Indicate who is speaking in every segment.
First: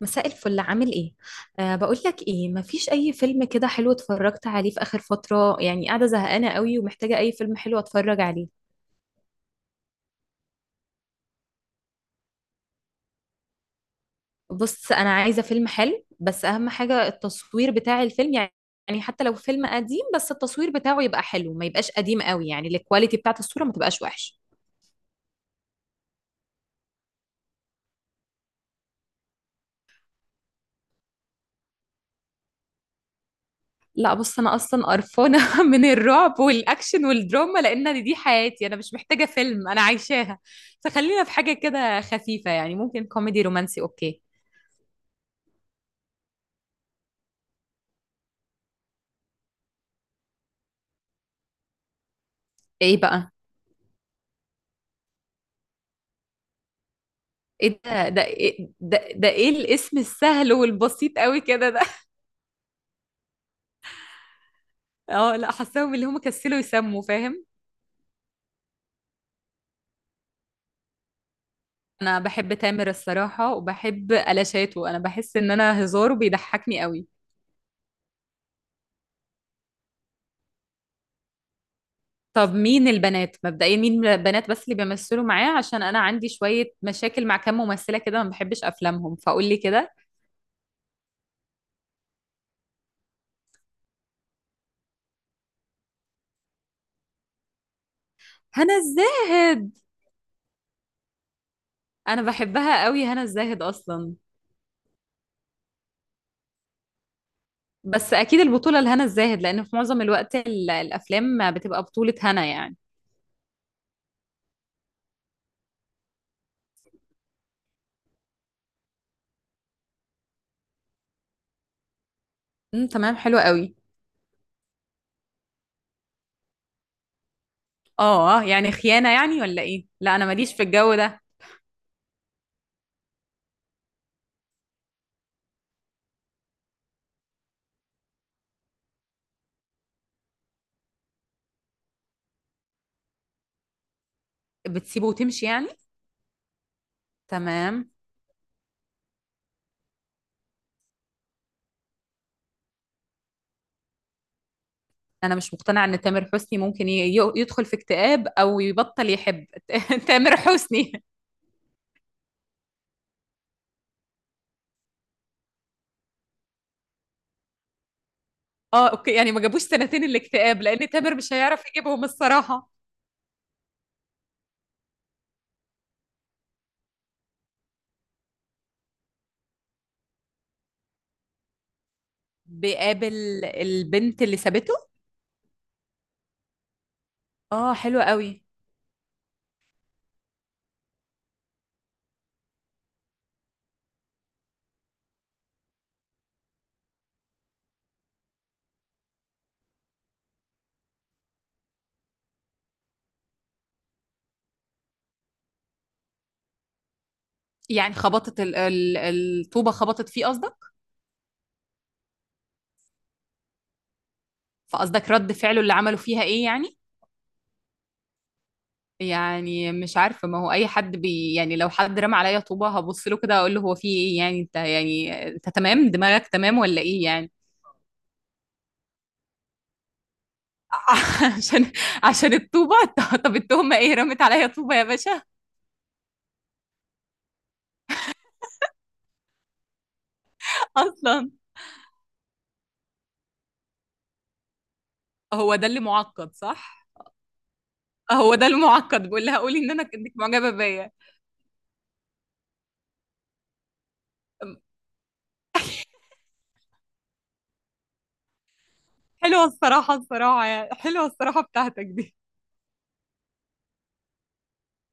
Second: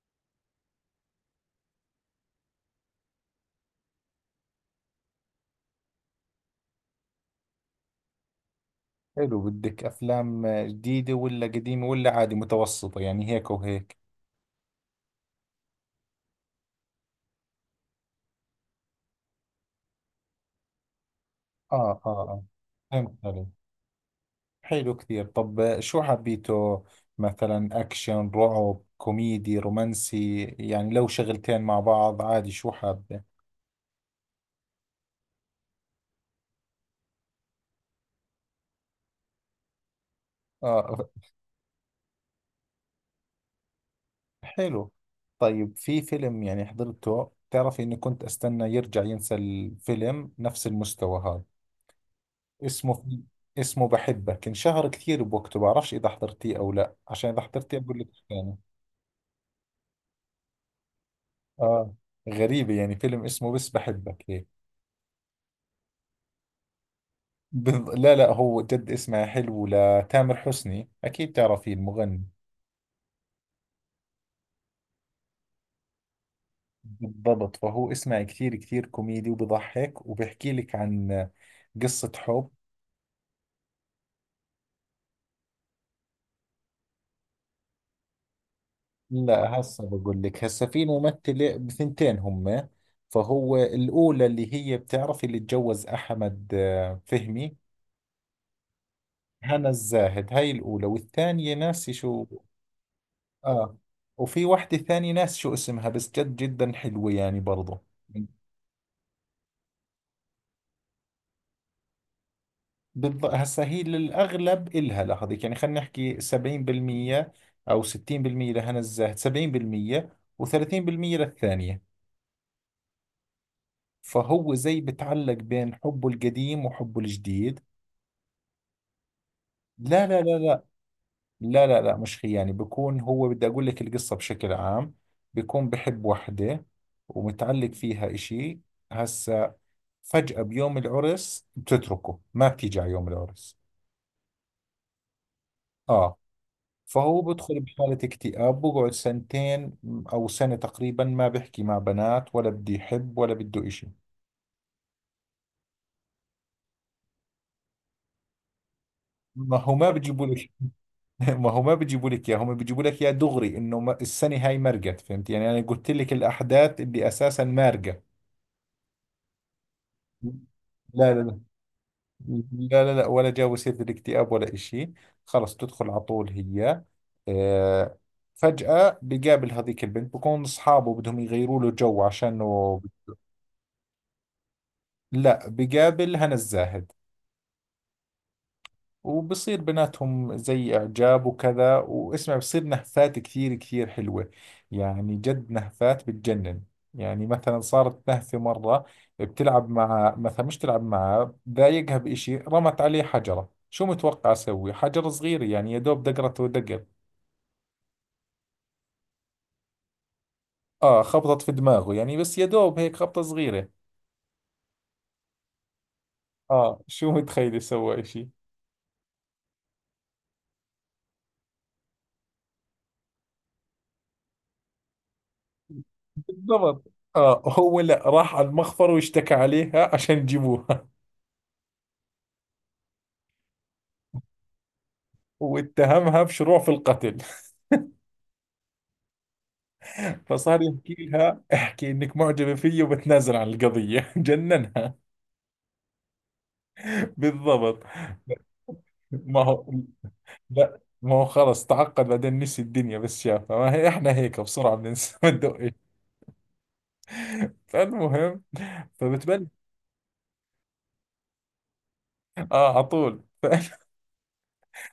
Speaker 1: مساء الفل، عامل ايه؟ أه، بقول لك ايه، مفيش اي فيلم كده حلو اتفرجت عليه في اخر فترة، يعني قاعدة زهقانة قوي ومحتاجة اي فيلم حلو اتفرج عليه.
Speaker 2: حلو، بدك أفلام جديدة ولا قديمة ولا عادي متوسطة، يعني هيك وهيك.
Speaker 1: بص، انا عايزة فيلم حلو، بس اهم حاجة التصوير بتاع الفيلم يعني. يعني حتى لو فيلم قديم، بس التصوير بتاعه يبقى حلو، ما يبقاش
Speaker 2: آه آه
Speaker 1: قديم
Speaker 2: آه،
Speaker 1: قوي، يعني الكواليتي
Speaker 2: فهمت
Speaker 1: بتاعت
Speaker 2: علي.
Speaker 1: الصورة ما تبقاش وحش.
Speaker 2: حلو كثير. طب شو حبيته؟ مثلا أكشن، رعب، كوميدي، رومانسي، يعني لو شغلتين مع بعض عادي. شو حابة؟
Speaker 1: لا بص، انا اصلا قرفانة من الرعب والاكشن والدراما، لان دي حياتي انا، مش محتاجة فيلم انا عايشاها.
Speaker 2: آه،
Speaker 1: فخلينا في حاجة كده خفيفة، يعني ممكن كوميدي رومانسي، اوكي.
Speaker 2: حلو. طيب في فيلم يعني حضرته، بتعرفي إني كنت أستنى يرجع ينسى الفيلم نفس المستوى هذا. اسمه
Speaker 1: ايه
Speaker 2: في،
Speaker 1: بقى؟
Speaker 2: اسمه بحبك. انشهر كثير بوقته، بعرفش إذا حضرتيه أو لا، عشان إذا حضرتيه
Speaker 1: إيه
Speaker 2: أقول لك
Speaker 1: ده ده
Speaker 2: ثاني.
Speaker 1: إيه ده, ده إيه الاسم السهل والبسيط قوي كده ده
Speaker 2: اه، غريبة يعني فيلم اسمه بس بحبك هيك.
Speaker 1: اه لا، حاساهم اللي هم كسلوا يسموا، فاهم.
Speaker 2: لا لا، هو جد اسمها حلو، لتامر حسني أكيد تعرفيه
Speaker 1: أنا
Speaker 2: المغني.
Speaker 1: بحب تامر الصراحة، وبحب ألاشاته، أنا بحس إن أنا هزاره بيضحكني قوي.
Speaker 2: بالضبط، فهو اسمه كثير كثير كوميدي وبضحك، وبحكي لك عن قصة حب.
Speaker 1: طب مين البنات مبدئيا، مين البنات بس اللي بيمثلوا معاه، عشان أنا عندي شوية مشاكل مع كام ممثلة كده، ما بحبش أفلامهم، فقول لي
Speaker 2: لا هسه
Speaker 1: كده.
Speaker 2: بقول لك. هسه في ممثلة بثنتين هم. فهو الأولى اللي هي بتعرفي اللي تجوز أحمد آه، فهمي.
Speaker 1: هنا
Speaker 2: هنا
Speaker 1: الزاهد.
Speaker 2: الزاهد هاي الأولى، والثانية ناسي
Speaker 1: أنا
Speaker 2: شو.
Speaker 1: بحبها قوي هنا الزاهد
Speaker 2: اه.
Speaker 1: أصلا.
Speaker 2: وفي واحدة ثانية ناس شو اسمها، بس جد جدا حلوة يعني برضو.
Speaker 1: بس اكيد البطوله لهنا الزاهد، لان في معظم الوقت ال- الافلام بتبقى بطوله هنا يعني.
Speaker 2: بالضبط، هسا هي للأغلب إلها لهذيك، يعني خلينا نحكي 70% أو 60%. لهنا الزاهد 70% و30% للثانية.
Speaker 1: تمام، حلو قوي.
Speaker 2: فهو زي بتعلق بين حبه القديم وحبه الجديد.
Speaker 1: اه يعني خيانة يعني، ولا ايه؟
Speaker 2: لا
Speaker 1: لا
Speaker 2: لا
Speaker 1: انا ماليش في
Speaker 2: لا،
Speaker 1: الجو ده.
Speaker 2: لا لا لا، مش خيانة. يعني بكون هو، بدي أقول لك القصة بشكل عام. بكون بحب وحدة ومتعلق فيها إشي. هسا فجأة بيوم العرس بتتركه، ما بتيجي على يوم العرس.
Speaker 1: بتسيبه وتمشي يعني.
Speaker 2: آه. فهو بدخل
Speaker 1: تمام.
Speaker 2: بحالة اكتئاب، بقعد سنتين أو سنة تقريبا. ما بحكي مع بنات ولا بدي يحب ولا بده إشي.
Speaker 1: انا مش مقتنعة ان تامر حسني ممكن يدخل في اكتئاب او يبطل يحب
Speaker 2: ما هو ما بيجيبوا
Speaker 1: تامر
Speaker 2: لك
Speaker 1: حسني.
Speaker 2: ما هو ما بيجيبوا لك اياه، هم بيجيبوا لك اياه دغري، انه السنه هاي مرقت، فهمت يعني. انا قلت لك الاحداث اللي اساسا مارقه.
Speaker 1: اه اوكي، يعني ما جابوش سنتين الاكتئاب، لان
Speaker 2: لا
Speaker 1: تامر
Speaker 2: لا
Speaker 1: مش
Speaker 2: لا،
Speaker 1: هيعرف يجيبهم الصراحة.
Speaker 2: لا لا لا، ولا جا بصير بالاكتئاب ولا إشي. خلص، تدخل على طول هي. آه، فجأة بقابل هذيك البنت، بكون أصحابه بدهم يغيروا له جو عشانه.
Speaker 1: بيقابل البنت اللي سابته.
Speaker 2: لا، بقابل هنا الزاهد.
Speaker 1: اه حلو قوي.
Speaker 2: وبصير بيناتهم زي إعجاب وكذا، واسمع بصير نهفات كثير كثير حلوة. يعني جد نهفات بتجنن. يعني مثلا صارت نهفة مرة، بتلعب مع مثلا، مش تلعب معاه، ضايقها بإشي، رمت عليه حجرة. شو متوقع أسوي؟ حجر صغير يعني، يا دوب دقرته دقر.
Speaker 1: يعني خبطت الطوبة، خبطت فيه قصدك.
Speaker 2: آه، خبطت في دماغه يعني، بس يا دوب هيك خبطة صغيرة.
Speaker 1: فقصدك رد فعله اللي عمله فيها ايه يعني؟
Speaker 2: آه، شو متخيل سوى إشي؟
Speaker 1: يعني مش عارفة، ما هو أي حد بي، يعني لو حد رمى عليا طوبة هبص له كده أقول له هو في إيه يعني؟ أنت يعني أنت تمام، دماغك تمام ولا
Speaker 2: بالضبط.
Speaker 1: إيه يعني؟
Speaker 2: آه، هو لا، راح على المخفر واشتكى عليها عشان يجيبوها.
Speaker 1: عشان عشان الطوبة طب التهمة إيه، رمت عليا طوبة يا باشا؟
Speaker 2: واتهمها بشروع في القتل. فصار يحكي
Speaker 1: أصلا
Speaker 2: لها احكي انك معجبة فيي وبتنازل عن القضية جننها.
Speaker 1: هو ده اللي معقد صح.
Speaker 2: بالضبط.
Speaker 1: هو ده المعقد، بقول لها
Speaker 2: ما
Speaker 1: قولي
Speaker 2: هو
Speaker 1: إن أنا إنك معجبة
Speaker 2: لا،
Speaker 1: بيا.
Speaker 2: ما هو خلص تعقد بعدين، نسي الدنيا بس شافها. ما هي احنا هيك بسرعة بننسى ما ندقش. فالمهم،
Speaker 1: حلوة
Speaker 2: فبتبلش.
Speaker 1: الصراحة، الصراحة يعني، حلوة الصراحة بتاعتك دي.
Speaker 2: اه على طول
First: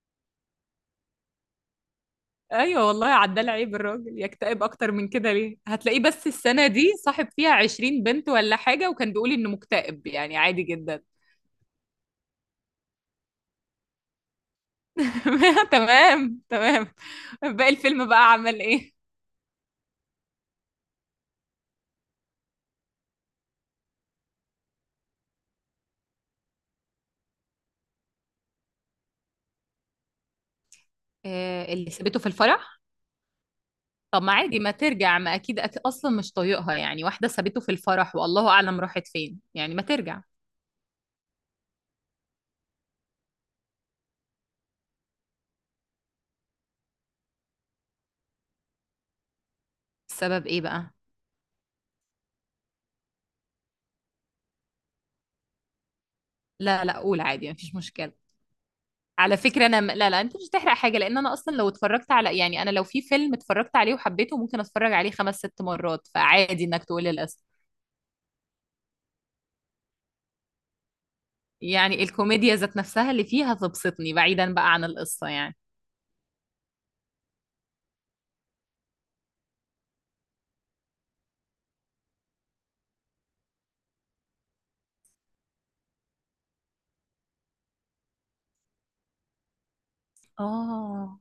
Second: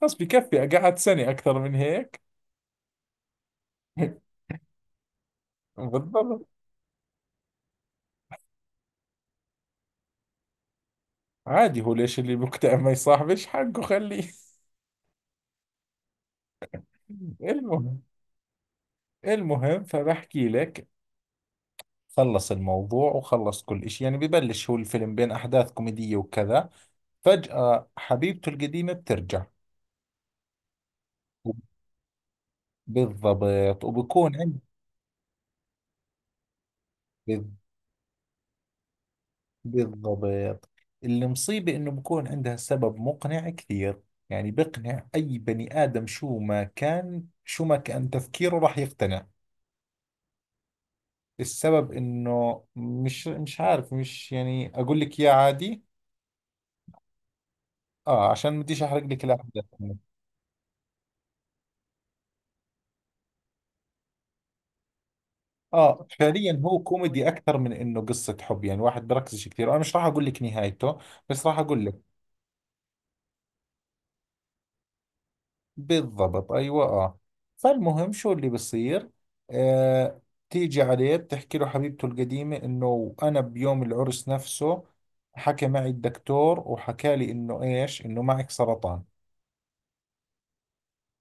Speaker 2: خلص بكفي، قعدت سنة. أكثر من هيك
Speaker 1: ايوه والله، عدال، عيب الراجل يكتئب اكتر من كده ليه؟ هتلاقيه بس
Speaker 2: بالضبط.
Speaker 1: السنه دي صاحب فيها 20 بنت ولا حاجه، وكان بيقول انه مكتئب، يعني عادي جدا
Speaker 2: عادي، هو ليش اللي مكتئب ما يصاحبش؟ حقه، خليه.
Speaker 1: تمام تمام. باقي
Speaker 2: المهم.
Speaker 1: الفيلم بقى عمل ايه؟
Speaker 2: المهم فبحكي لك، خلص الموضوع وخلص كل إشي، يعني ببلش هو الفيلم بين أحداث كوميدية وكذا. فجأة حبيبته القديمة بترجع.
Speaker 1: آه، اللي سابته في الفرح.
Speaker 2: بالضبط
Speaker 1: طب ما
Speaker 2: وبكون
Speaker 1: عادي
Speaker 2: عند.
Speaker 1: ما ترجع، ما اكيد أكيد اصلا مش طايقها يعني، واحده
Speaker 2: بال-
Speaker 1: سابته في الفرح والله اعلم راحت فين، يعني ما ترجع.
Speaker 2: بالضبط، المصيبة إنه بكون عندها سبب مقنع كثير. يعني بقنع أي بني آدم، شو ما كان شو ما كان تفكيره راح يقتنع.
Speaker 1: السبب ايه بقى؟
Speaker 2: السبب إنه مش عارف، مش يعني أقول لك يا عادي.
Speaker 1: لا لا، قول عادي، مفيش مشكله.
Speaker 2: آه، عشان ما بديش أحرق لك
Speaker 1: على
Speaker 2: الأحداث.
Speaker 1: فكرة أنا لا لا، أنت مش هتحرق حاجة، لأن أنا أصلا لو اتفرجت على، يعني أنا لو في فيلم اتفرجت عليه وحبيته ممكن أتفرج عليه خمس ست
Speaker 2: اه
Speaker 1: مرات،
Speaker 2: فعليا
Speaker 1: فعادي
Speaker 2: هو
Speaker 1: إنك تقولي
Speaker 2: كوميدي
Speaker 1: القصة.
Speaker 2: اكثر من انه قصة حب، يعني واحد بركزش كثير. انا مش راح اقول لك نهايته، بس راح اقول
Speaker 1: يعني
Speaker 2: لك.
Speaker 1: الكوميديا ذات نفسها اللي فيها تبسطني، بعيدا بقى عن القصة يعني.
Speaker 2: بالضبط ايوه، اه. فالمهم شو اللي بصير. آه، تيجي عليه بتحكي له حبيبته القديمة انه انا بيوم العرس نفسه حكى معي الدكتور وحكى لي انه ايش، انه معك سرطان.
Speaker 1: آه.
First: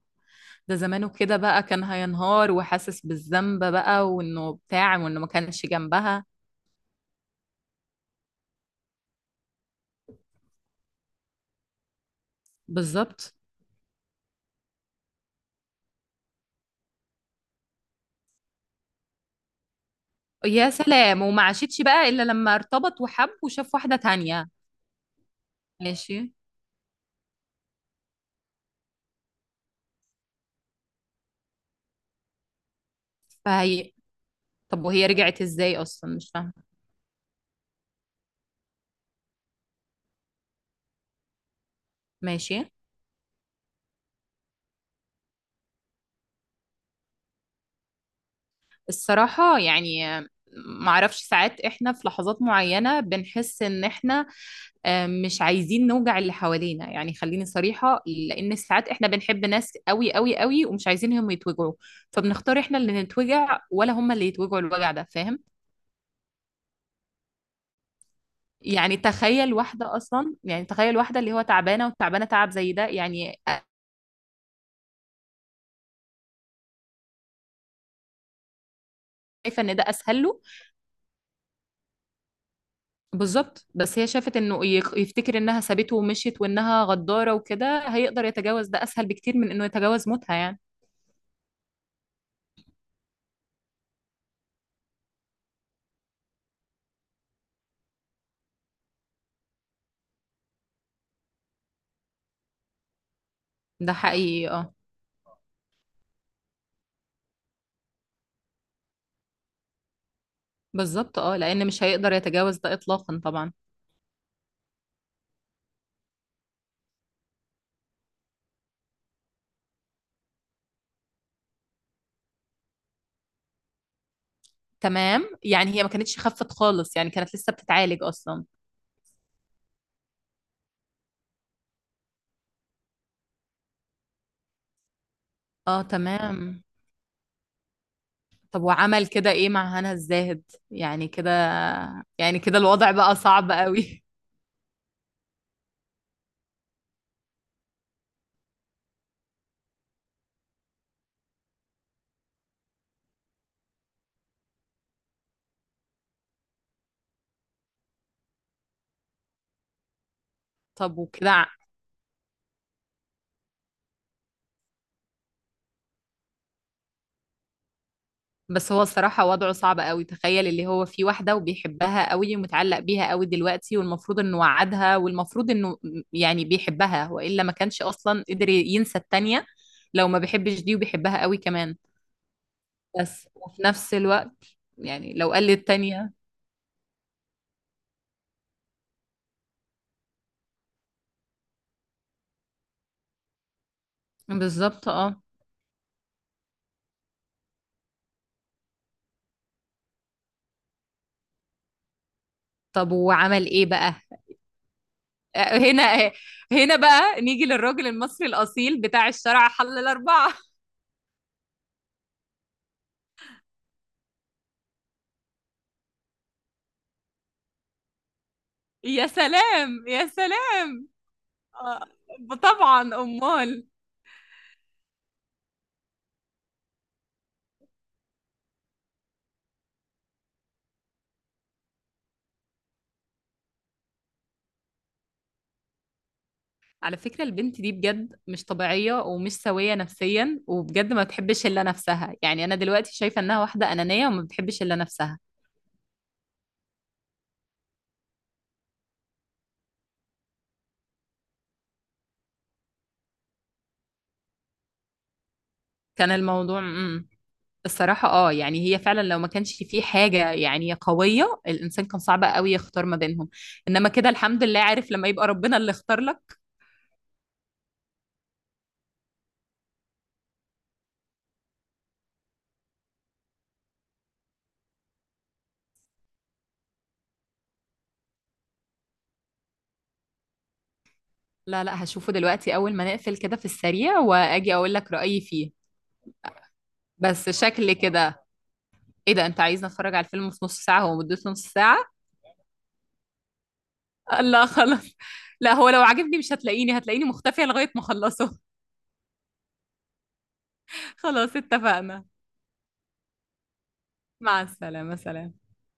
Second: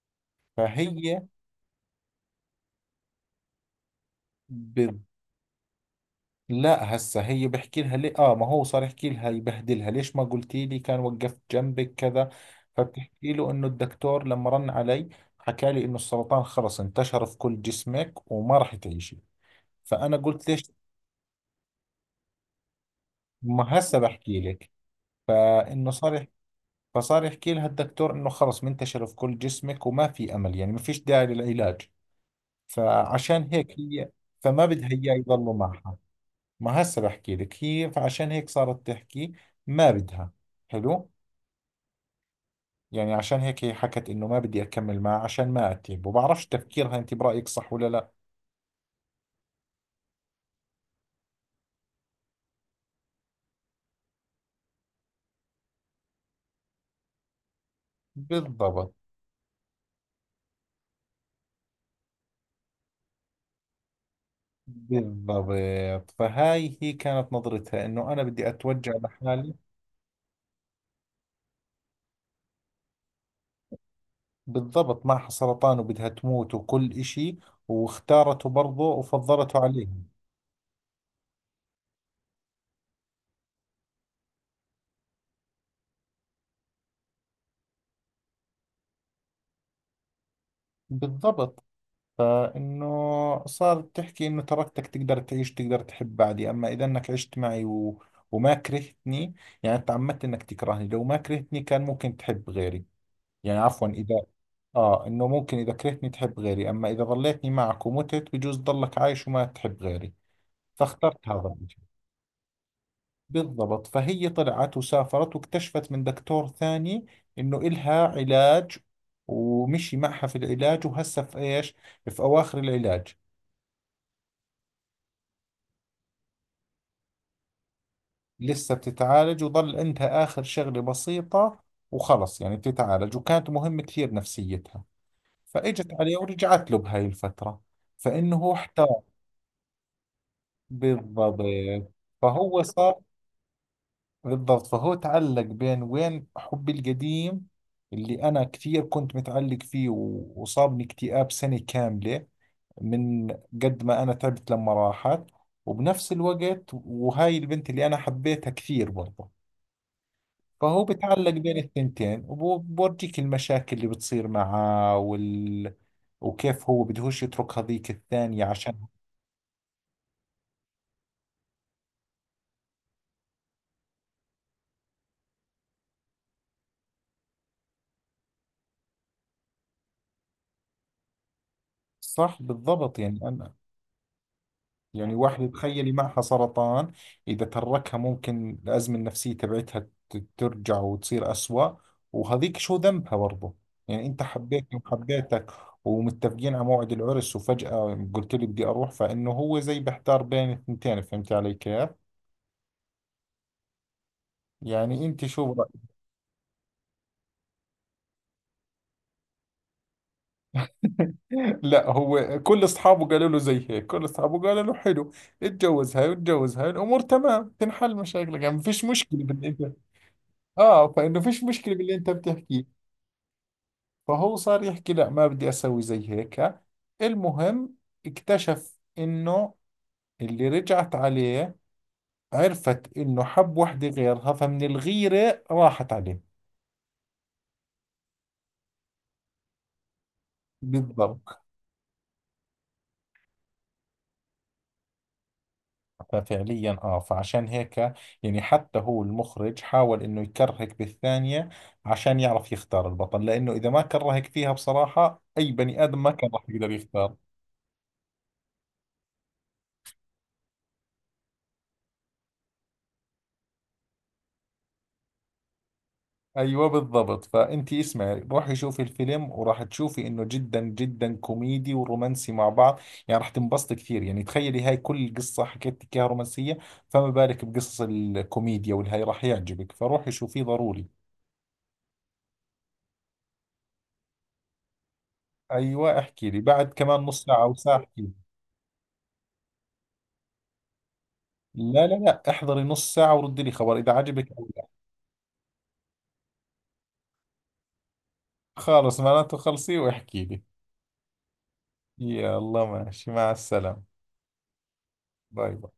Speaker 1: ده زمانه
Speaker 2: فهي،
Speaker 1: كده بقى كان هينهار وحاسس بالذنب بقى، وإنه بتاع وإنه ما كانش جنبها.
Speaker 2: لا هسه هي بحكي لها ليه. اه ما هو صار يحكي لها يبهدلها، ليش ما قلتي لي؟ كان وقفت جنبك كذا. فبتحكي
Speaker 1: بالظبط.
Speaker 2: له انه الدكتور لما رن علي حكى لي انه السرطان خلص انتشر في كل جسمك وما راح تعيشي. فانا قلت ليش.
Speaker 1: يا سلام، وما عاشتش بقى إلا لما ارتبط وحب وشاف
Speaker 2: ما
Speaker 1: واحدة
Speaker 2: هسه بحكي
Speaker 1: تانية.
Speaker 2: لك. فانه صار
Speaker 1: ماشي.
Speaker 2: فصار يحكي لها الدكتور انه خلص منتشر في كل جسمك وما في امل، يعني ما فيش داعي للعلاج. فعشان هيك
Speaker 1: فهي.
Speaker 2: هي، فما
Speaker 1: طب
Speaker 2: بدها
Speaker 1: وهي
Speaker 2: اياه
Speaker 1: رجعت
Speaker 2: يضلوا
Speaker 1: إزاي
Speaker 2: معها.
Speaker 1: أصلا، مش فاهمة.
Speaker 2: ما هسه بحكي لك. هي فعشان هيك صارت تحكي ما بدها. حلو.
Speaker 1: ماشي.
Speaker 2: يعني عشان هيك هي حكت انه ما بدي اكمل معه عشان ما اتعبه. بعرفش تفكيرها، انت برأيك صح ولا لا؟
Speaker 1: الصراحة يعني، معرفش، ساعات احنا في لحظات معينة بنحس ان احنا، آه، مش عايزين نوجع اللي حوالينا، يعني خليني صريحة، لأن ساعات
Speaker 2: بالضبط.
Speaker 1: احنا بنحب ناس قوي قوي قوي، ومش عايزينهم يتوجعوا. فبنختار احنا اللي نتوجع ولا هم اللي يتوجعوا الوجع ده، فاهم؟
Speaker 2: بالضبط، فهاي هي كانت نظرتها انه انا بدي اتوجع
Speaker 1: يعني
Speaker 2: لحالي.
Speaker 1: تخيل واحدة أصلا، يعني تخيل واحدة اللي هو تعبانة، وتعبانة تعب زي ده يعني.
Speaker 2: بالضبط، معها سرطان وبدها تموت وكل اشي، واختارته برضه وفضلته
Speaker 1: شايفة إن ده
Speaker 2: عليهم.
Speaker 1: أسهل له. بالظبط، بس هي شافت انه يفتكر انها سابته ومشيت وانها غدارة، وكده هيقدر يتجاوز ده اسهل بكتير من انه يتجاوز موتها يعني.
Speaker 2: بالضبط. فإنه صارت تحكي إنه تركتك تقدر تعيش، تقدر تحب بعدي، أما إذا إنك عشت معي و... وما كرهتني، يعني تعمدت إنك تكرهني، لو ما كرهتني كان ممكن تحب غيري. يعني عفوا
Speaker 1: ده
Speaker 2: إذا،
Speaker 1: حقيقي اه.
Speaker 2: آه إنه ممكن إذا كرهتني تحب غيري، أما إذا ظليتني معك ومتت بجوز ضلك عايش وما تحب غيري.
Speaker 1: بالظبط
Speaker 2: فاخترت
Speaker 1: اه،
Speaker 2: هذا
Speaker 1: لان
Speaker 2: الوجه.
Speaker 1: مش هيقدر يتجاوز ده اطلاقا طبعا.
Speaker 2: بالضبط، فهي طلعت وسافرت واكتشفت من دكتور ثاني إنه إلها علاج. ومشي معها في العلاج، وهسه في إيش، في أواخر العلاج.
Speaker 1: تمام، يعني هي ما كانتش خفت خالص، يعني كانت لسه بتتعالج اصلا.
Speaker 2: لسه بتتعالج، وظل عندها آخر شغلة بسيطة وخلص، يعني بتتعالج، وكانت مهم كثير نفسيتها.
Speaker 1: اه
Speaker 2: فإجت عليه
Speaker 1: تمام.
Speaker 2: ورجعت له بهاي الفترة. فإنه هو
Speaker 1: طب
Speaker 2: احتار.
Speaker 1: وعمل كده ايه مع هنا الزاهد؟ يعني كده،
Speaker 2: بالضبط، فهو
Speaker 1: الوضع
Speaker 2: صار.
Speaker 1: بقى صعب قوي.
Speaker 2: بالضبط، فهو تعلق بين وين حبي القديم اللي أنا كثير كنت متعلق فيه وصابني اكتئاب سنة كاملة من قد ما أنا تعبت لما راحت، وبنفس الوقت وهاي البنت اللي أنا حبيتها كثير برضه. فهو
Speaker 1: طب
Speaker 2: بتعلق
Speaker 1: وكده؟
Speaker 2: بين الثنتين، وبورجيك المشاكل اللي بتصير معاه وال... وكيف هو بدهوش يترك هذيك الثانية
Speaker 1: بس هو
Speaker 2: عشان.
Speaker 1: الصراحة وضعه صعب قوي، تخيل اللي هو في واحدة وبيحبها قوي ومتعلق بيها قوي دلوقتي، والمفروض انه وعدها والمفروض انه، يعني بيحبها وإلا ما كانش أصلا قدر ينسى التانية، لو ما بيحبش دي وبيحبها قوي كمان.
Speaker 2: صح بالضبط، يعني
Speaker 1: بس
Speaker 2: أنا،
Speaker 1: وفي نفس الوقت، يعني
Speaker 2: يعني
Speaker 1: لو قال
Speaker 2: واحدة تخيلي
Speaker 1: للتانية.
Speaker 2: معها سرطان، إذا تركها ممكن الأزمة النفسية تبعتها ترجع وتصير أسوأ. وهذيك شو ذنبها برضه. يعني أنت حبيتني
Speaker 1: بالظبط اه.
Speaker 2: وحبيتك، ومتفقين على موعد العرس، وفجأة قلت لي بدي أروح. فإنه هو زي بحتار بين الثنتين. فهمت علي كيف؟
Speaker 1: طب وعمل ايه بقى؟
Speaker 2: يعني أنت شو.
Speaker 1: آه، هنا بقى نيجي للراجل المصري الأصيل بتاع الشرع حل الأربعة
Speaker 2: لا، هو كل اصحابه قالوا له زي هيك، كل اصحابه قالوا له حلو، اتجوز هاي واتجوز هاي، الامور تمام، تنحل مشاكلك، يعني ما فيش
Speaker 1: يا
Speaker 2: مشكله باللي انت.
Speaker 1: سلام يا سلام.
Speaker 2: اه فانه فيش مشكله
Speaker 1: آه،
Speaker 2: باللي انت بتحكيه.
Speaker 1: طبعا أمال.
Speaker 2: فهو صار يحكي لا ما بدي اسوي زي هيك. المهم، اكتشف انه اللي رجعت عليه عرفت انه حب وحده غيرها، فمن الغيره راحت عليه.
Speaker 1: على فكرة البنت دي بجد مش طبيعية ومش سوية نفسيا، وبجد ما بتحبش
Speaker 2: بالضبط.
Speaker 1: إلا نفسها، يعني أنا دلوقتي شايفة إنها واحدة أنانية وما بتحبش إلا نفسها.
Speaker 2: ففعليا اه فعشان هيك، يعني حتى هو المخرج حاول انه يكرهك بالثانية عشان يعرف يختار البطل، لانه اذا ما كرهك فيها بصراحة اي بني ادم ما
Speaker 1: كان
Speaker 2: كان راح
Speaker 1: الموضوع
Speaker 2: يقدر يختار.
Speaker 1: الصراحة اه، يعني هي فعلا لو ما كانش في حاجة يعني قوية، الإنسان كان صعب قوي يختار ما بينهم. إنما كده الحمد لله، عارف لما يبقى ربنا اللي اختار لك.
Speaker 2: ايوه بالضبط. فانت اسمعي، روحي شوفي الفيلم، وراح تشوفي انه جدا جدا كوميدي ورومانسي مع بعض. يعني راح تنبسطي كثير. يعني تخيلي هاي كل قصة حكيت لك اياها رومانسية، فما بالك بقصص الكوميديا والهاي. راح يعجبك، فروحي شوفيه ضروري.
Speaker 1: لا لا، هشوفه دلوقتي أول ما نقفل كده في السريع، وأجي أقول لك رأيي فيه.
Speaker 2: ايوه احكي لي بعد كمان نص
Speaker 1: بس
Speaker 2: ساعة او
Speaker 1: شكل
Speaker 2: ساعة، احكي.
Speaker 1: كده، إيه ده؟ أنت عايزني أتفرج على الفيلم في نص ساعة، هو مدته نص ساعة؟
Speaker 2: لا لا لا، احضري نص ساعة وردي لي خبر إذا عجبك
Speaker 1: لا
Speaker 2: أو لا.
Speaker 1: خلاص. لا هو لو عجبني مش هتلاقيني، هتلاقيني مختفية لغاية ما اخلصه.
Speaker 2: خالص معناته خلصي واحكي لي.
Speaker 1: خلاص اتفقنا.
Speaker 2: يا الله، ماشي مع السلامة.
Speaker 1: مع السلامة، سلام.
Speaker 2: باي باي.